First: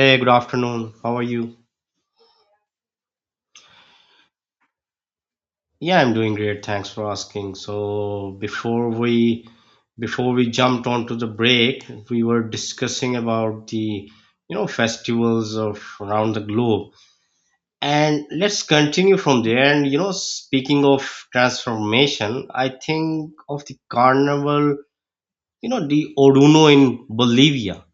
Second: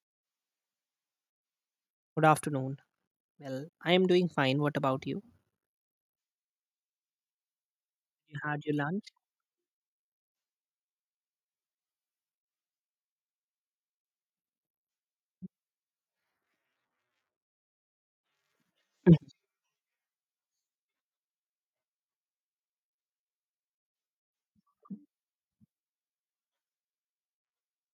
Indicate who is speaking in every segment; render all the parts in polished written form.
Speaker 1: Hey, good afternoon. How are you?
Speaker 2: Good afternoon. Well, I am doing fine. What about you?
Speaker 1: Yeah, I'm doing great. Thanks for asking. So
Speaker 2: You had your
Speaker 1: before
Speaker 2: lunch?
Speaker 1: we before we jumped onto the break, we were discussing about the festivals of around the globe. And let's continue
Speaker 2: Mhm.
Speaker 1: from there. And you know, speaking of transformation, I think of the carnival, you know, the Oruno in Bolivia.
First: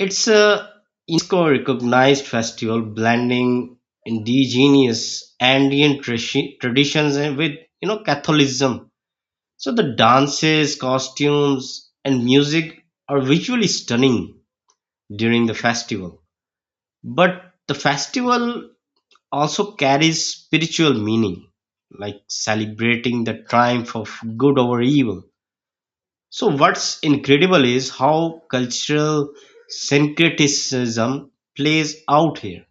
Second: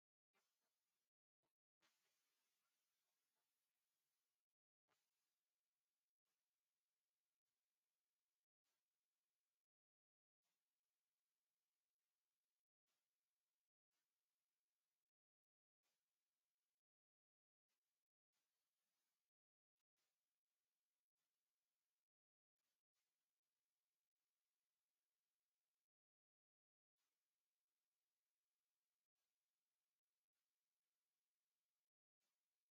Speaker 1: It's a UNESCO-recognized festival blending indigenous Andean traditions and with Catholicism. So the dances, costumes, and music are visually stunning during the festival. But the festival also carries spiritual meaning, like celebrating the triumph of good over evil. So what's incredible is how cultural syncretism plays out here.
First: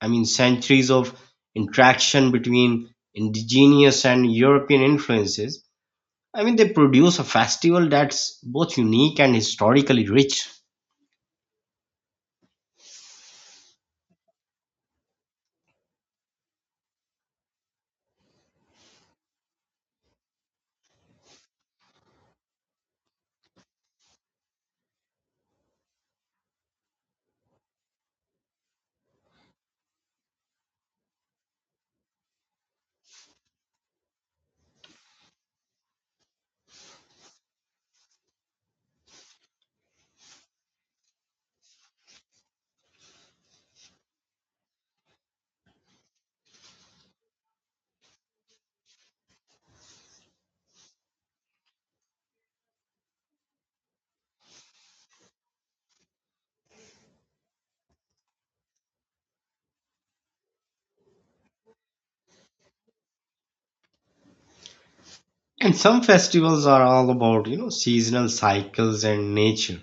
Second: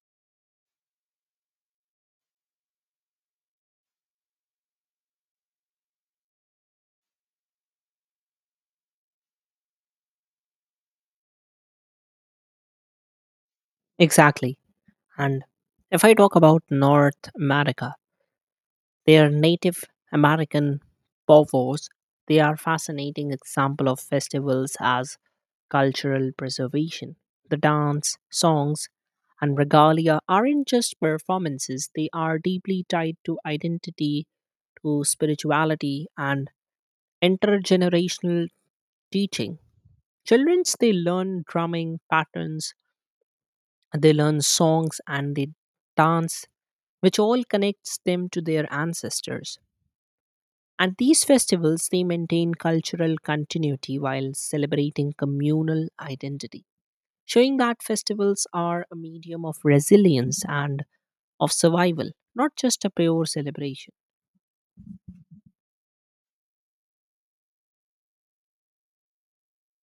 Speaker 1: I mean, centuries of interaction between indigenous and European influences. I mean, they produce a festival that's both unique and historically rich.
Speaker 2: Exactly. And if I talk about North America, their Native American povos, they are fascinating example of festivals as cultural preservation. The dance, songs, and regalia aren't just performances, they are deeply tied to identity, to spirituality, and intergenerational teaching. Children they learn drumming patterns, they learn songs and they dance, which all connects them to their ancestors. And these festivals they maintain cultural continuity while celebrating communal identity, showing that festivals are a medium of resilience and of survival, not just a pure celebration.
Speaker 1: And some festivals are all about, you know, seasonal cycles and nature,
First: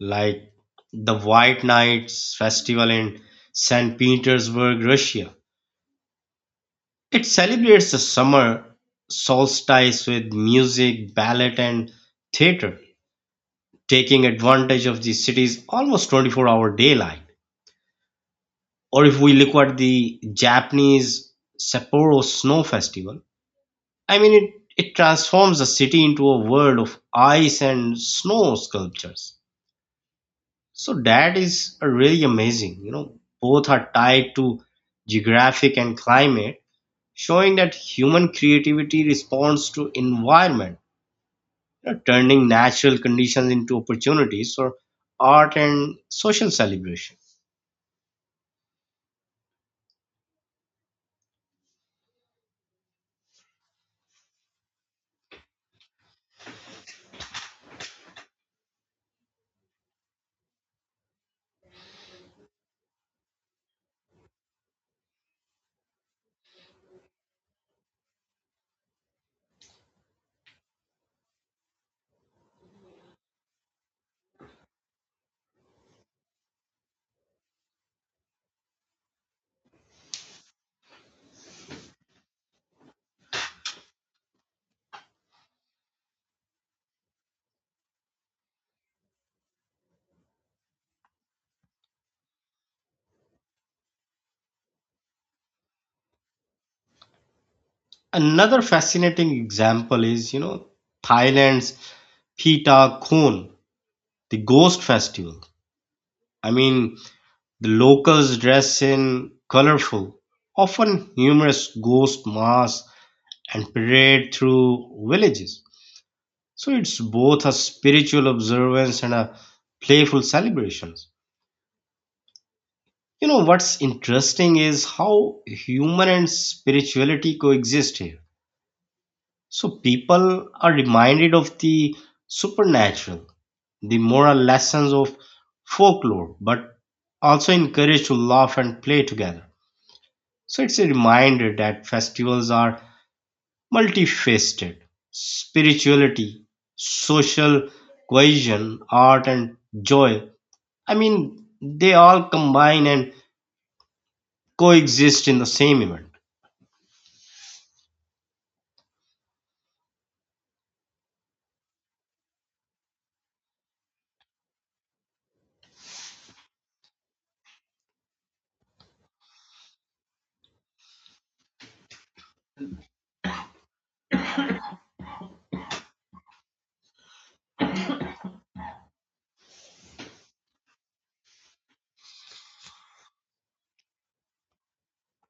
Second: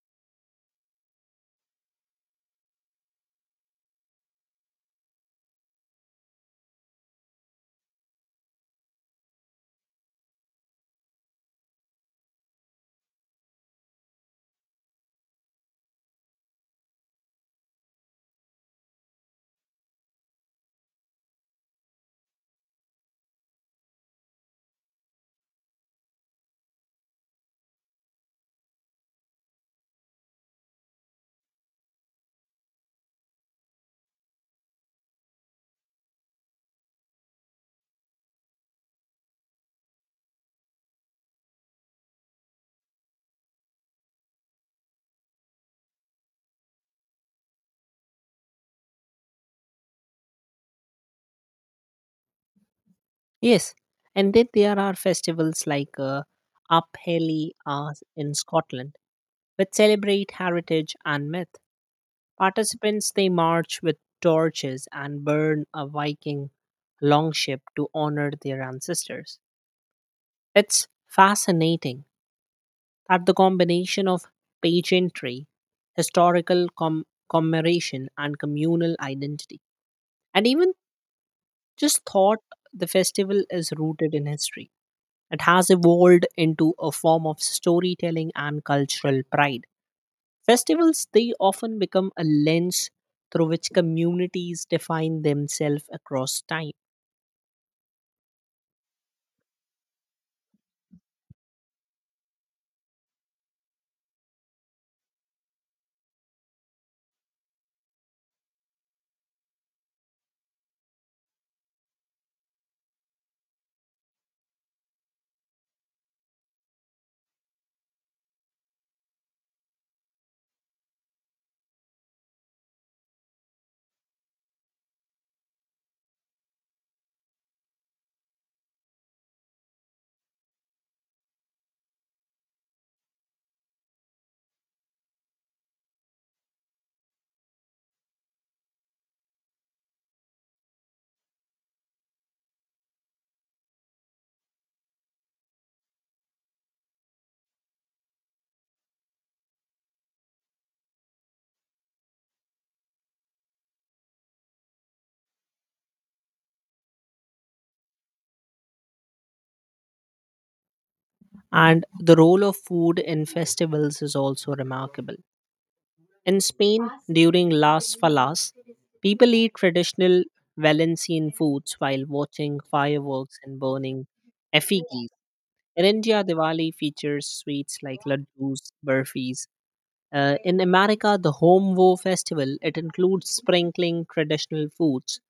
Speaker 1: like the White Nights Festival in St. Petersburg, Russia. It celebrates the summer solstice with music, ballet, and theater, taking advantage of the city's almost 24-hour daylight. Or if we look at the Japanese Sapporo Snow Festival, I mean, it transforms the city into a world of ice and snow sculptures. So that is really amazing. You know, both are tied to geographic and climate, showing that human creativity responds to environment, turning natural conditions into opportunities for art and social celebration.
Speaker 2: Yes, and then there are festivals like Upheli in Scotland, which celebrate heritage and myth. Participants they march with torches and burn a Viking longship to honor their ancestors. It's fascinating that the combination of pageantry, historical commemoration, and communal identity, and even just thought the festival is rooted in history. It has evolved into a form of storytelling and cultural pride. Festivals, they often become a lens through which communities define themselves across time.
Speaker 1: Another fascinating example is, you know, Thailand's Pita Khon, the ghost festival. I mean, the locals dress in colorful, often humorous ghost masks and parade through villages. So it's both a spiritual observance and a playful celebration. You know what's interesting is how human and spirituality coexist here. So people are reminded of the supernatural, the moral lessons of folklore, but also encouraged to laugh and play together. So it's a reminder that festivals are multifaceted. Spirituality, social cohesion, art, and joy. I mean, they all combine and coexist in the same event.
Speaker 2: And the role of food in festivals is also remarkable. In Spain, during Las Falas, people eat traditional Valencian foods while watching fireworks and burning effigies. In India, Diwali features sweets like laddus, burfis. In America, the Home Woe festival it includes sprinkling traditional foods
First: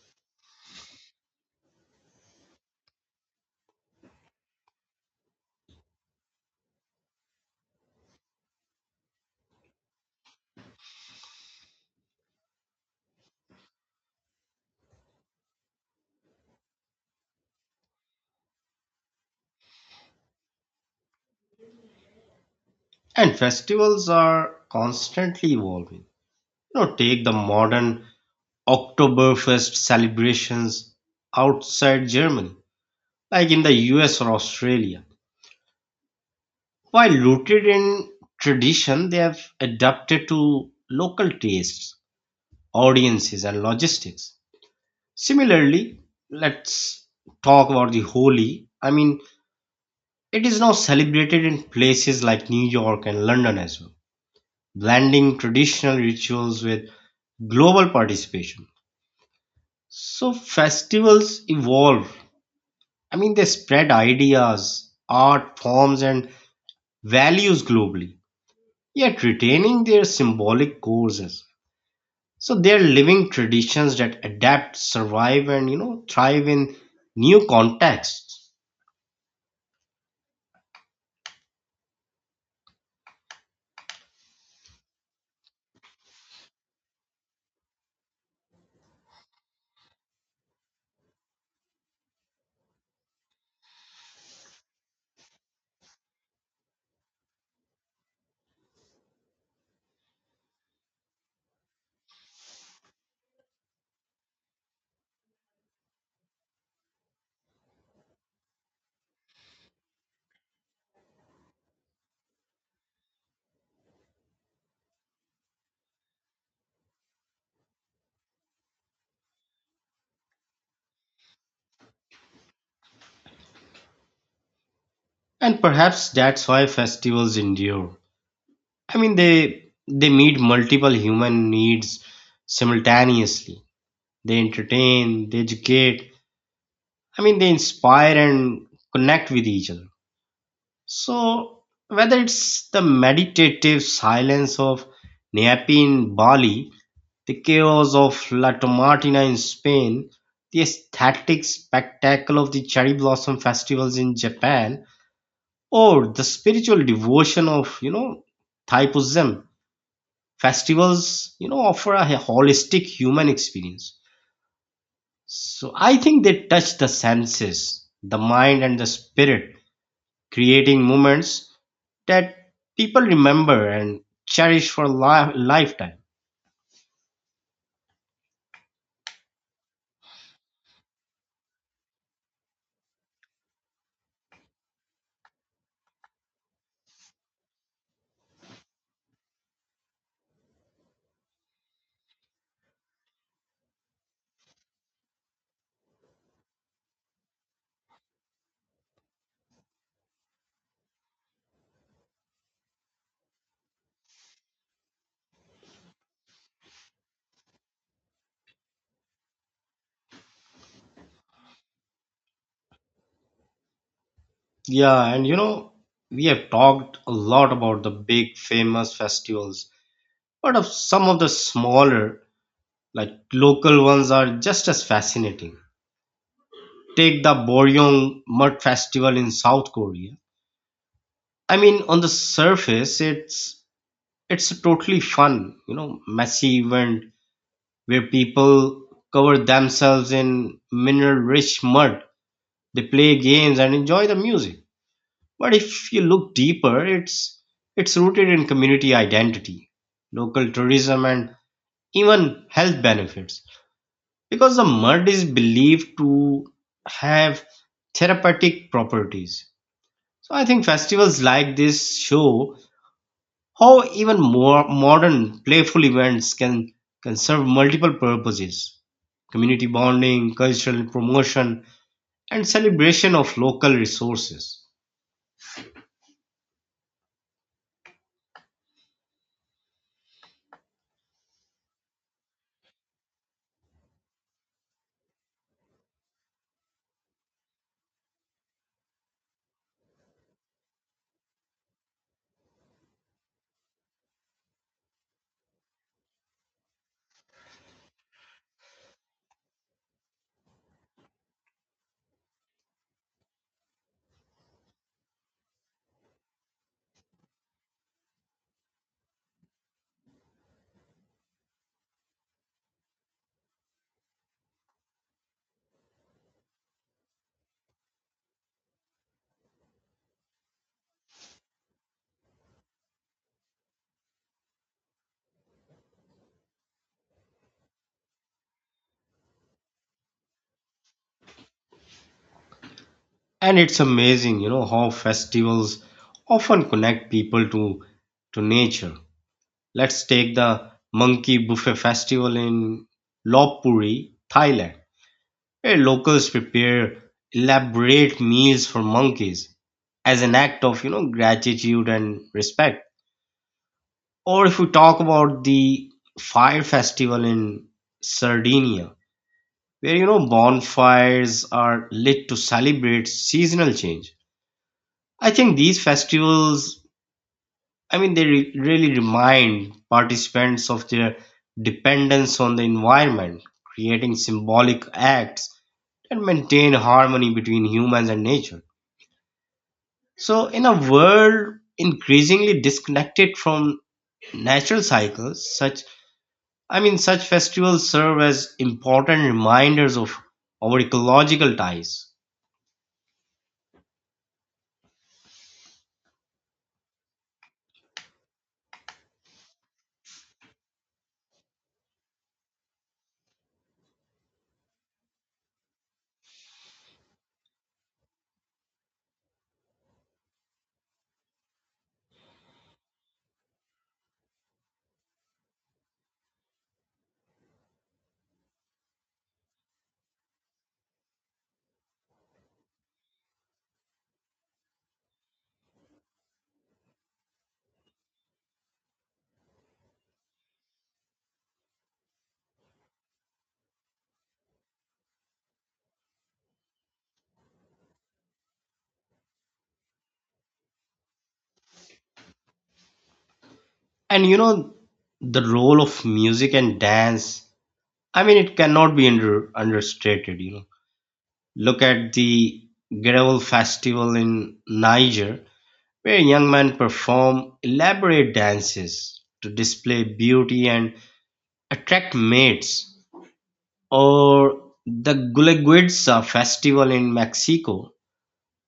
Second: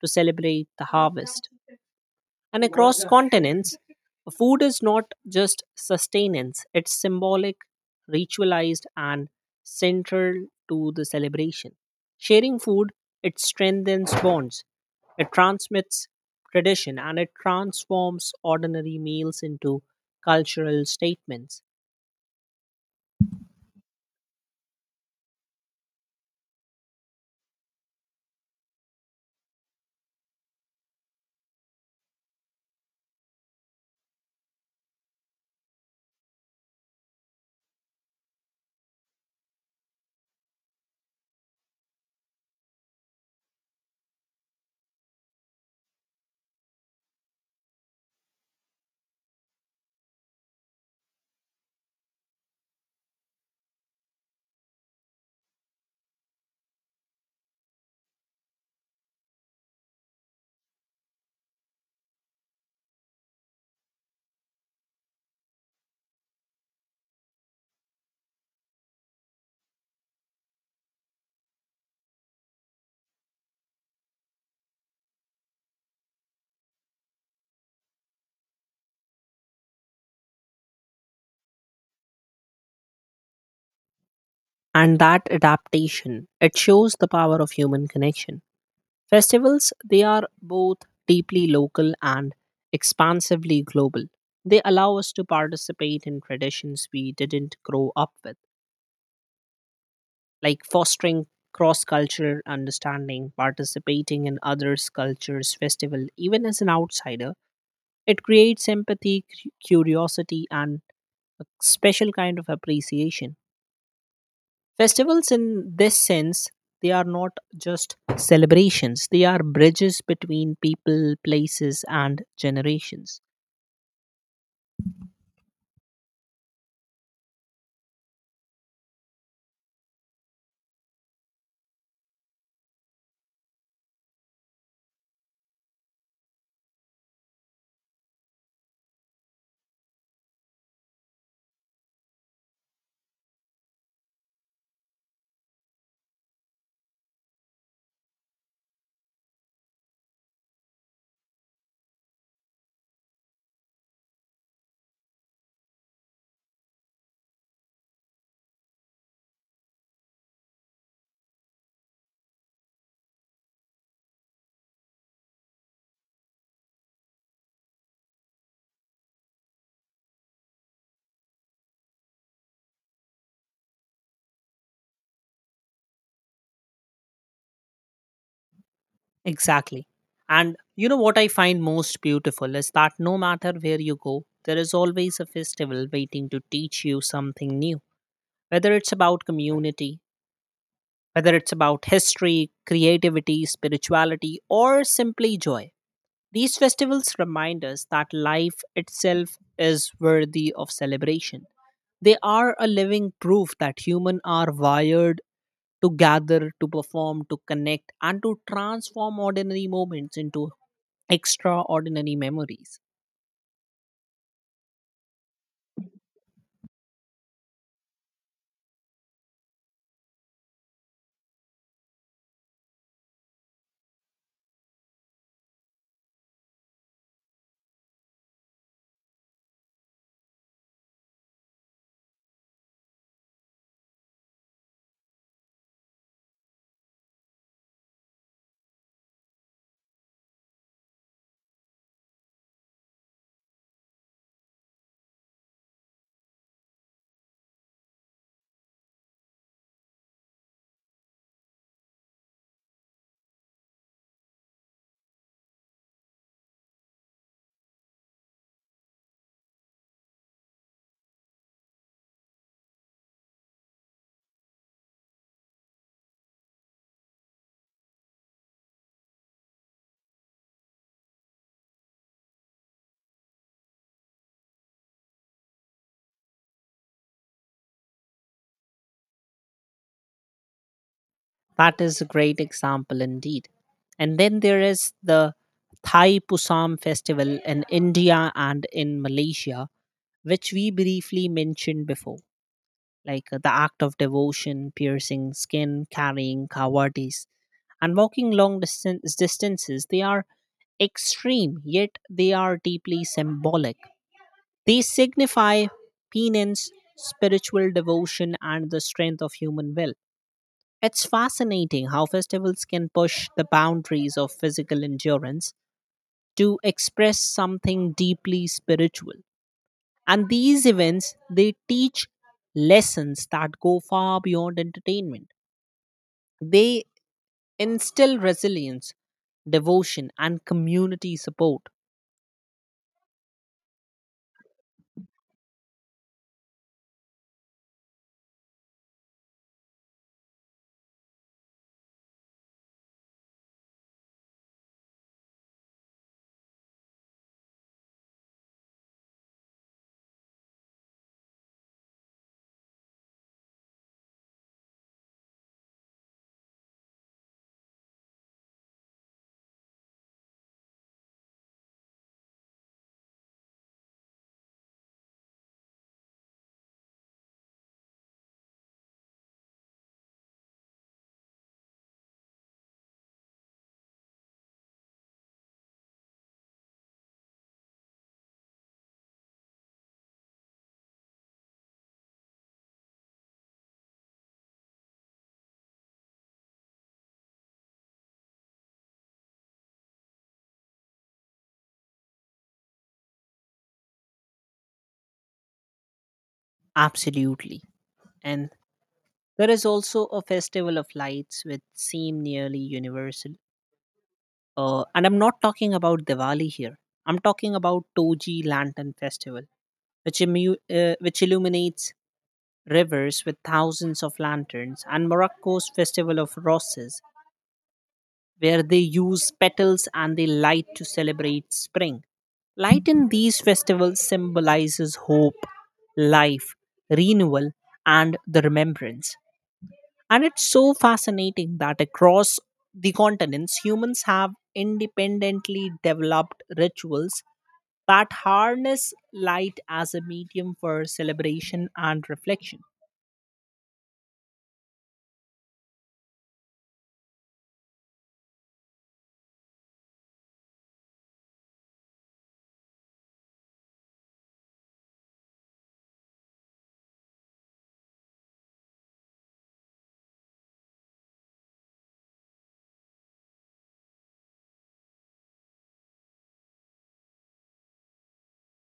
Speaker 2: to celebrate the harvest. And across continents, food is not just sustenance, it's symbolic, ritualized, and central to the celebration. Sharing food, it strengthens bonds, it transmits tradition, and it transforms ordinary meals into cultural statements.
Speaker 1: And festivals are constantly evolving. You know, take the modern Oktoberfest celebrations outside Germany, like in the US or Australia. While rooted in tradition, they have adapted to local tastes, audiences, and logistics. Similarly, let's talk about the Holi. I mean, it is now celebrated in places like New York and London as well, blending traditional rituals with global participation. So festivals evolve. I mean, they spread ideas, art forms, and values globally, yet retaining their symbolic causes. So they're living traditions that adapt, survive, and you know thrive in new contexts.
Speaker 2: And that adaptation, it shows the power of human connection. Festivals, they are both deeply local and expansively global. They allow us to participate in traditions we didn't grow up with, like fostering cross cultural understanding, participating in others' cultures' festival, even as an outsider. It creates empathy, curiosity, and a special kind of appreciation. Festivals, in this sense, they are not just celebrations, they are bridges between people, places, and generations.
Speaker 1: And perhaps that's why festivals endure. I mean, they meet multiple human needs simultaneously. They entertain, they educate, I mean, they inspire and connect with each other. So, whether it's the meditative silence of Neapi in Bali, the chaos of La Tomatina in Spain, the aesthetic spectacle of the cherry blossom festivals in Japan, or the spiritual devotion of, you know, Thai Buddhism, festivals, you know, offer a holistic human experience. So, I think they touch the senses, the mind, and the spirit, creating moments that people remember and cherish for lifetime.
Speaker 2: Exactly. And you know what I find most beautiful is that no matter where you go, there is always a festival waiting to teach you something new, whether it's about community, whether it's about history, creativity, spirituality, or simply joy. These festivals remind us that life itself is worthy of celebration. They are a living proof that humans are wired to gather, to perform, to connect, and to transform ordinary moments into extraordinary memories.
Speaker 1: Yeah, and you know, we have talked a lot about the big famous festivals, but of some of the smaller, like local ones are just as fascinating. Take the Boryong Mud Festival in South Korea. I mean, on the surface, it's a totally fun, you know, messy event where people cover themselves in mineral-rich mud. They play games and enjoy the music. But if you look deeper, it's rooted in community identity, local tourism, and even health benefits. Because the mud is believed to have therapeutic properties. So I think festivals like this show how even more modern playful events can serve multiple purposes: community bonding, cultural promotion, and celebration of local resources.
Speaker 2: That is a great example indeed. And then there is the Thai Pusam festival in India and in Malaysia, which we briefly mentioned before, like the act of devotion, piercing skin, carrying kawadis, and walking long distances. They are extreme, yet they are deeply symbolic. They signify penance, spiritual devotion, and the strength of human will. It's fascinating how festivals can push the boundaries of physical endurance to express something deeply spiritual. And these events, they teach lessons that go far beyond entertainment. They instill resilience, devotion, and community support.
Speaker 1: And it's amazing, you know, how festivals often connect people to nature. Let's take the monkey buffet festival in Lopburi, Thailand, where locals prepare elaborate meals for monkeys as an act of, you know, gratitude and respect. Or if we talk about the fire festival in Sardinia, where, you know, bonfires are lit to celebrate seasonal change, I think these festivals, I mean, they really remind participants of their dependence on the environment, creating symbolic acts that maintain harmony between humans and nature. So, in a world increasingly disconnected from natural cycles, such, I mean, such festivals serve as important reminders of our ecological ties.
Speaker 2: Absolutely. And there is also a festival of lights which seem nearly universal, and I'm not talking about Diwali here. I'm talking about Toji lantern festival, which illuminates rivers with thousands of lanterns, and Morocco's festival of roses, where they use petals and they light to celebrate spring. Light in these festivals symbolizes hope, life, renewal, and the remembrance. And it's so fascinating that across the continents, humans have independently developed rituals that harness light as a medium for celebration and reflection.
Speaker 1: And you know, the role of music and dance. I mean, it cannot be understated. You know. Look at the Geraul festival in Niger, where young men perform elaborate dances to display beauty and attract mates, or the Guleguetza festival in Mexico,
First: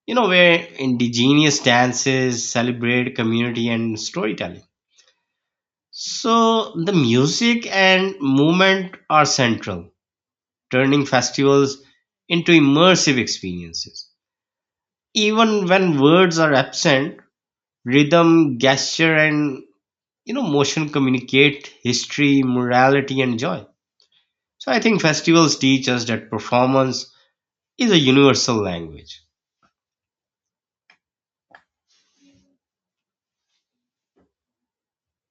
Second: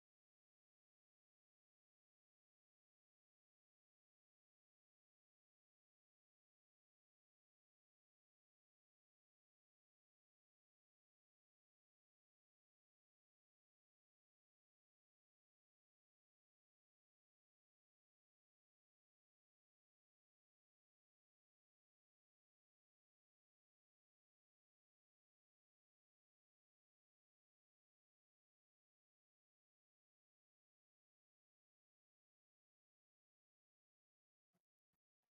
Speaker 1: you know, where indigenous dances celebrate community and storytelling. So the music and movement are central, turning festivals into immersive experiences. Even when words are absent, rhythm, gesture, and you know motion communicate history, morality, and joy. So I think festivals teach us that performance is a universal language,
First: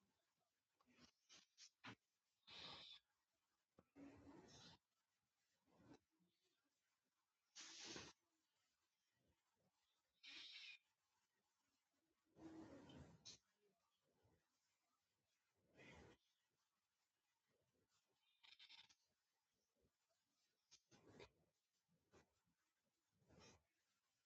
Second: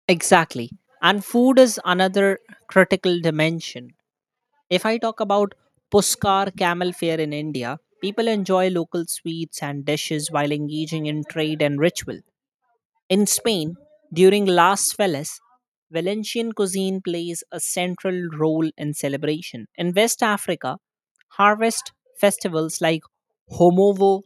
Speaker 2: Exactly. And food is another critical dimension. If I talk about Puskar camel fair in India, people enjoy local sweets and dishes while engaging in trade and ritual. In Spain, during Las Feliz, Valencian cuisine plays a central role in celebration. In West Africa, harvest festivals like Homovo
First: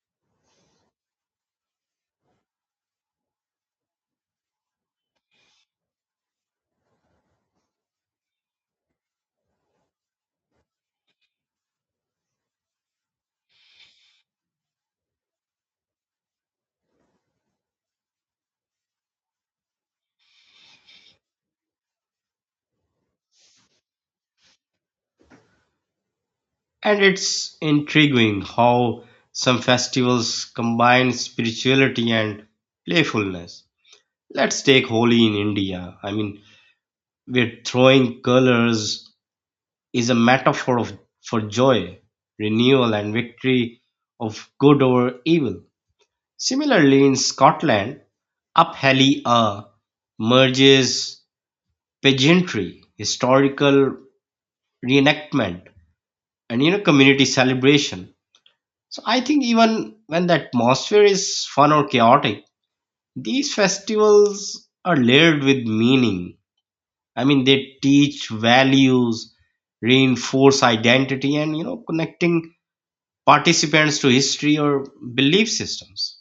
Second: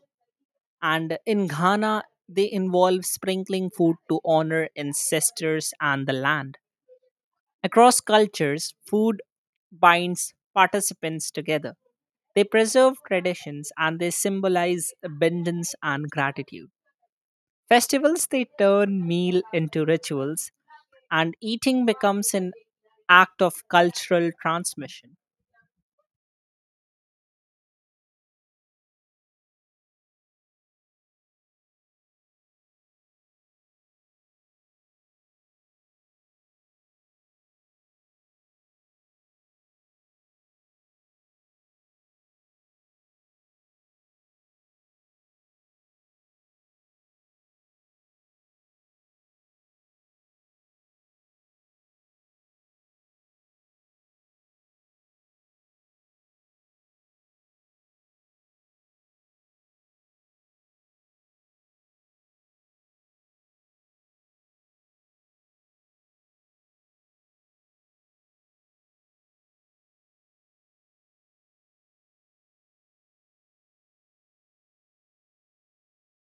Speaker 2: and in Ghana, they involve sprinkling food to honor ancestors and the land. Across cultures, food binds participants together. They preserve traditions and they symbolize abundance and gratitude. Festivals they turn meal into rituals and eating becomes an act of cultural transmission.
Speaker 1: and it's intriguing how some festivals combine spirituality and playfulness. Let's take Holi in India. I mean, we're throwing colors is a metaphor for joy, renewal, and victory of good over evil. Similarly in Scotland, up A merges pageantry, historical reenactment, and you know community celebration. So I think even when the atmosphere is fun or chaotic, these festivals are layered with meaning. I mean they teach values, reinforce identity, and you know connecting participants to history or belief systems.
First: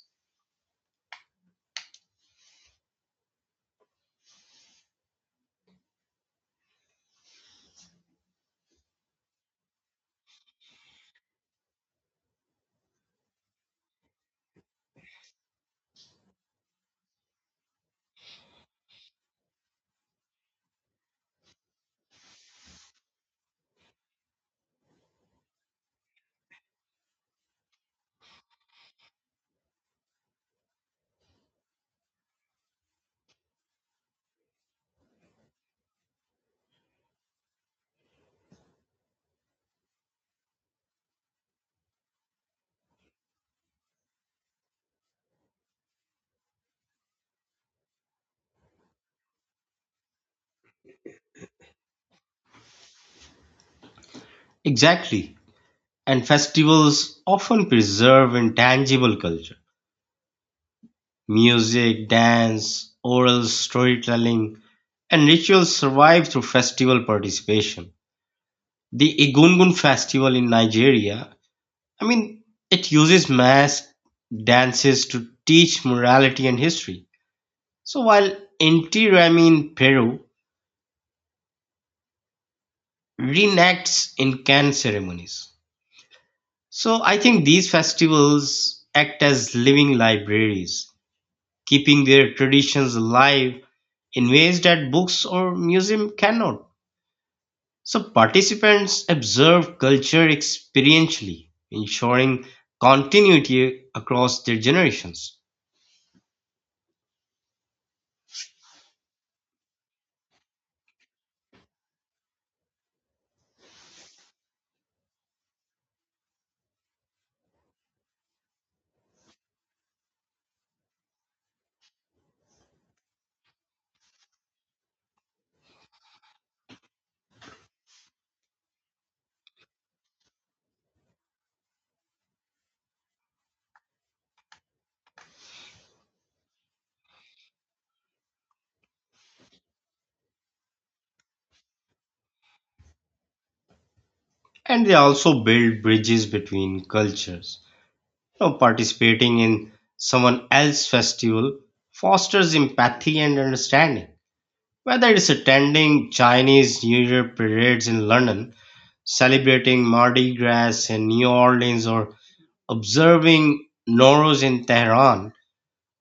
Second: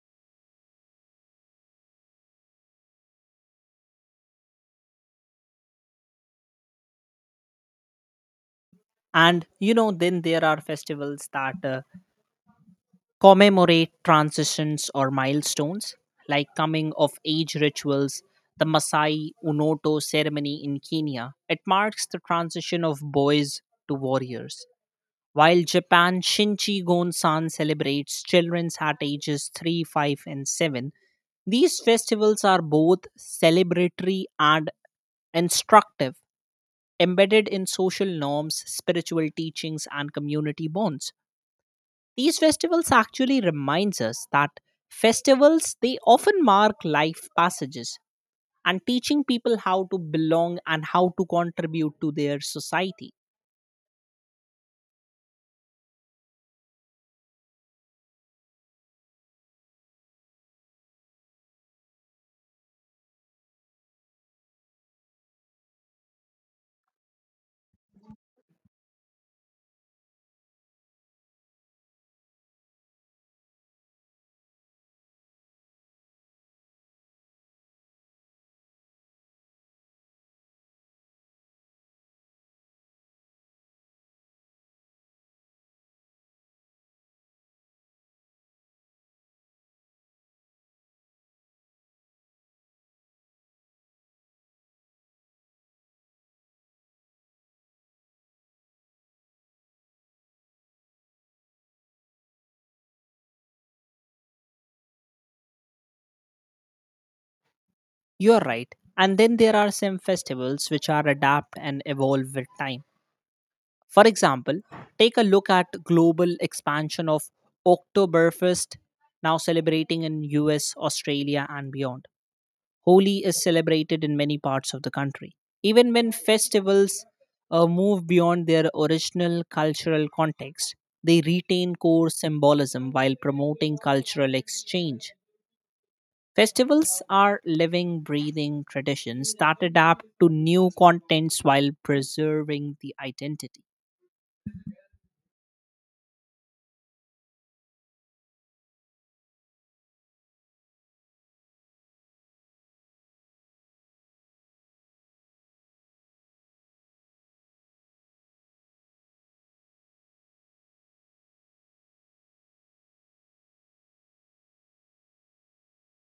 Speaker 2: And you know, then there are festivals that commemorate transitions or milestones, like coming of age rituals, the Masai Unoto ceremony in Kenya. It marks the transition of boys to warriors. While Japan, Shinchi Gonsan celebrates children's at ages 3, 5, and 7. These festivals are both celebratory and instructive, embedded in social norms, spiritual teachings, and community bonds. These festivals actually reminds us that festivals they often mark life passages and teaching people how to belong and how to contribute to their society.
Speaker 1: Exactly. And festivals often preserve intangible culture. Music, dance, oral storytelling, and rituals survive through festival participation. The Egungun festival in Nigeria, I mean, it uses mass dances to teach morality and history. So while Inti Raymi in Peru reenacts Incan ceremonies. So I think these festivals act as living libraries, keeping their traditions alive in ways that books or museum cannot. So participants observe culture experientially, ensuring continuity across their generations.
Speaker 2: You're right. And then there are some festivals which are adapt and evolve with time. For example, take a look at global expansion of Oktoberfest, now celebrating in US, Australia and beyond. Holi is celebrated in many parts of the country. Even when festivals move beyond their original cultural context, they retain core symbolism while promoting cultural exchange. Festivals are living, breathing traditions that adapt to new contents while preserving the identity.
Speaker 1: And they also build bridges between cultures. You know, participating in someone else's festival fosters empathy and understanding. Whether it's attending Chinese New Year parades in London, celebrating Mardi Gras in New Orleans, or observing Nowruz in Tehran.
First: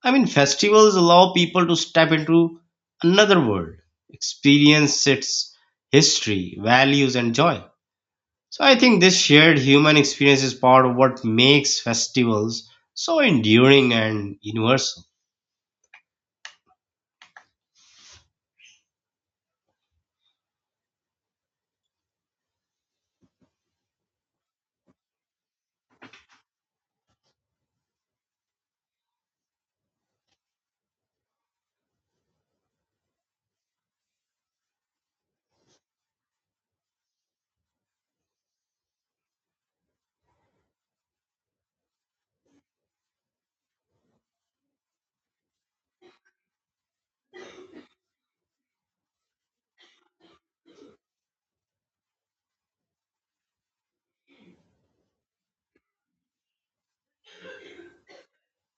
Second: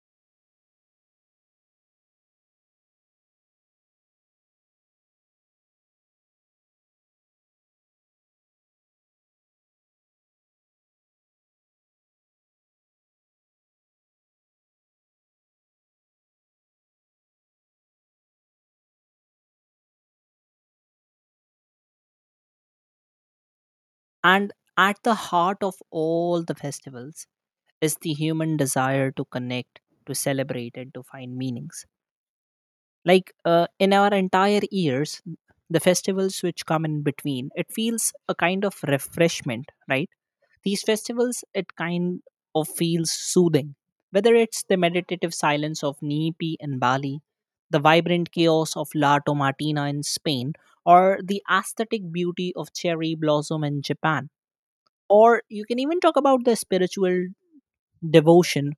Speaker 1: I mean, festivals allow people to step into another world, experience its history, values, and joy. So I think this shared human experience is part of what makes festivals so enduring and universal.
Speaker 2: And at the heart of all the festivals is the human desire to connect, to celebrate, and to find meanings. Like in our entire years, the festivals which come in between, it feels a kind of refreshment, right? These festivals, it kind of feels soothing, whether it's the meditative silence of Nipi in Bali, the vibrant chaos of La Tomatina in Spain, or the aesthetic beauty of cherry blossom in Japan, or you can even talk about the spiritual devotion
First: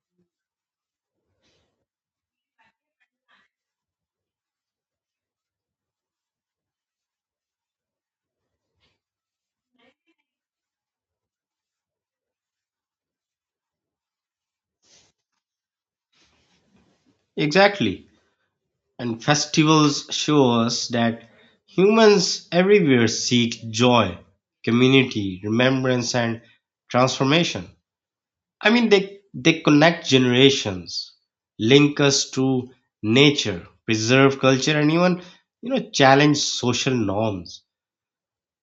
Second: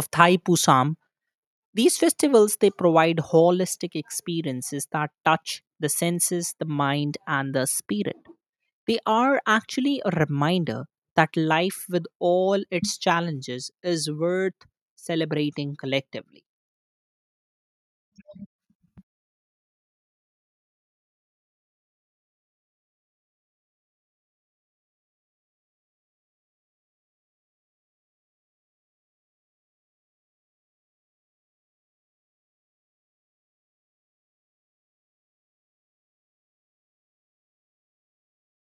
Speaker 2: of Thai Pusam. These festivals they provide holistic experiences that touch the senses, the mind and the spirit. They are actually a reminder that life with all its challenges is worth celebrating collectively.
Speaker 1: Exactly. And festivals show us that humans everywhere seek joy, community, remembrance, and transformation. I mean, they connect generations, link us to nature, preserve culture, and even, you know, challenge social norms.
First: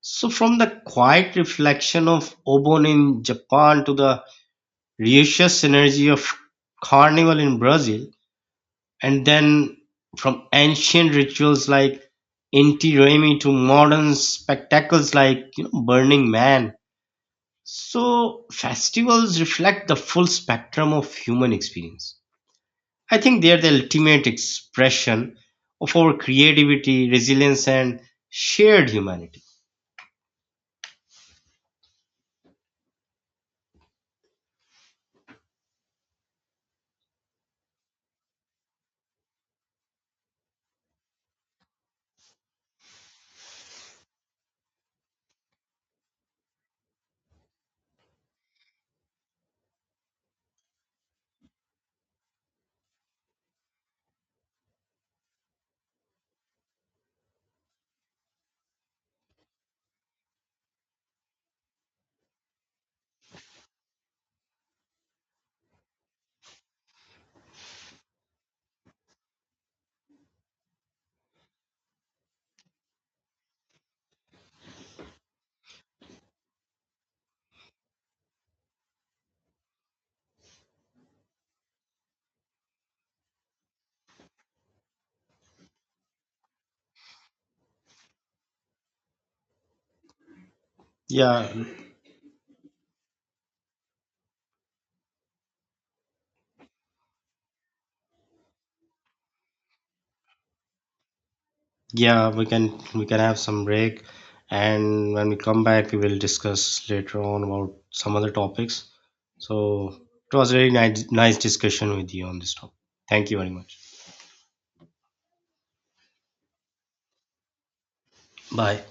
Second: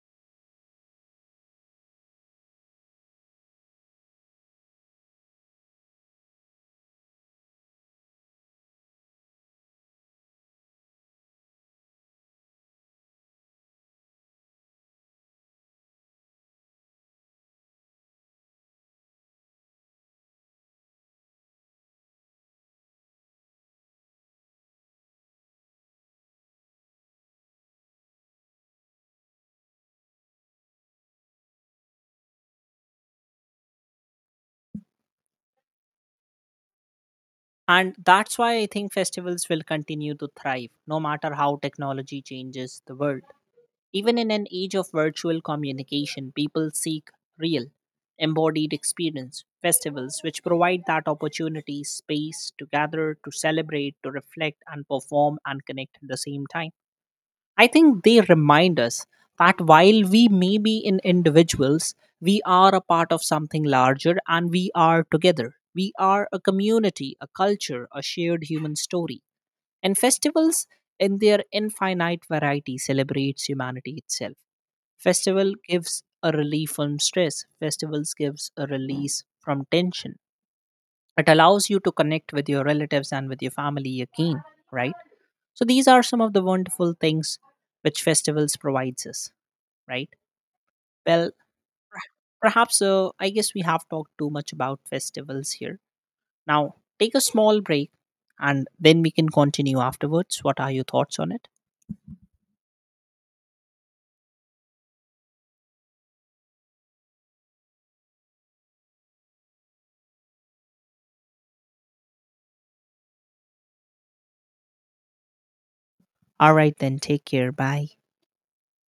Speaker 1: So, from the quiet reflection of Obon in Japan to the raucous energy of Carnival in Brazil, and then from ancient rituals like Inti Raymi to modern spectacles like, you know, Burning Man. So, festivals reflect the full spectrum of human experience. I think they are the ultimate expression of our creativity, resilience, and shared humanity.
Speaker 2: And that's why I think festivals will continue to thrive no matter how technology changes the world. Even in an age of virtual communication, people seek real, embodied experience, festivals which provide that opportunity, space to gather, to celebrate, to reflect, and perform and connect at the same time. I think they remind us that while we may be in individuals, we are a part of something larger and we are together. We are a community, a culture, a shared human story. And festivals, in their infinite variety, celebrates humanity itself. Festival gives a relief from stress. Festivals gives a release from tension. It allows you to connect with your relatives and with your family again, right? So these are some of the wonderful things which festivals provides us, right? Well,
Speaker 1: Yeah,
Speaker 2: perhaps I guess we have talked too much about festivals here. Now, take a small break and then we can continue afterwards. What are your thoughts on it?
Speaker 1: yeah, we can have some break, and when we come back, we will discuss later on about some other topics. So it was a very nice discussion with you on this topic. Thank you very much.
Speaker 2: All right, then. Take care. Bye.
Speaker 1: Bye.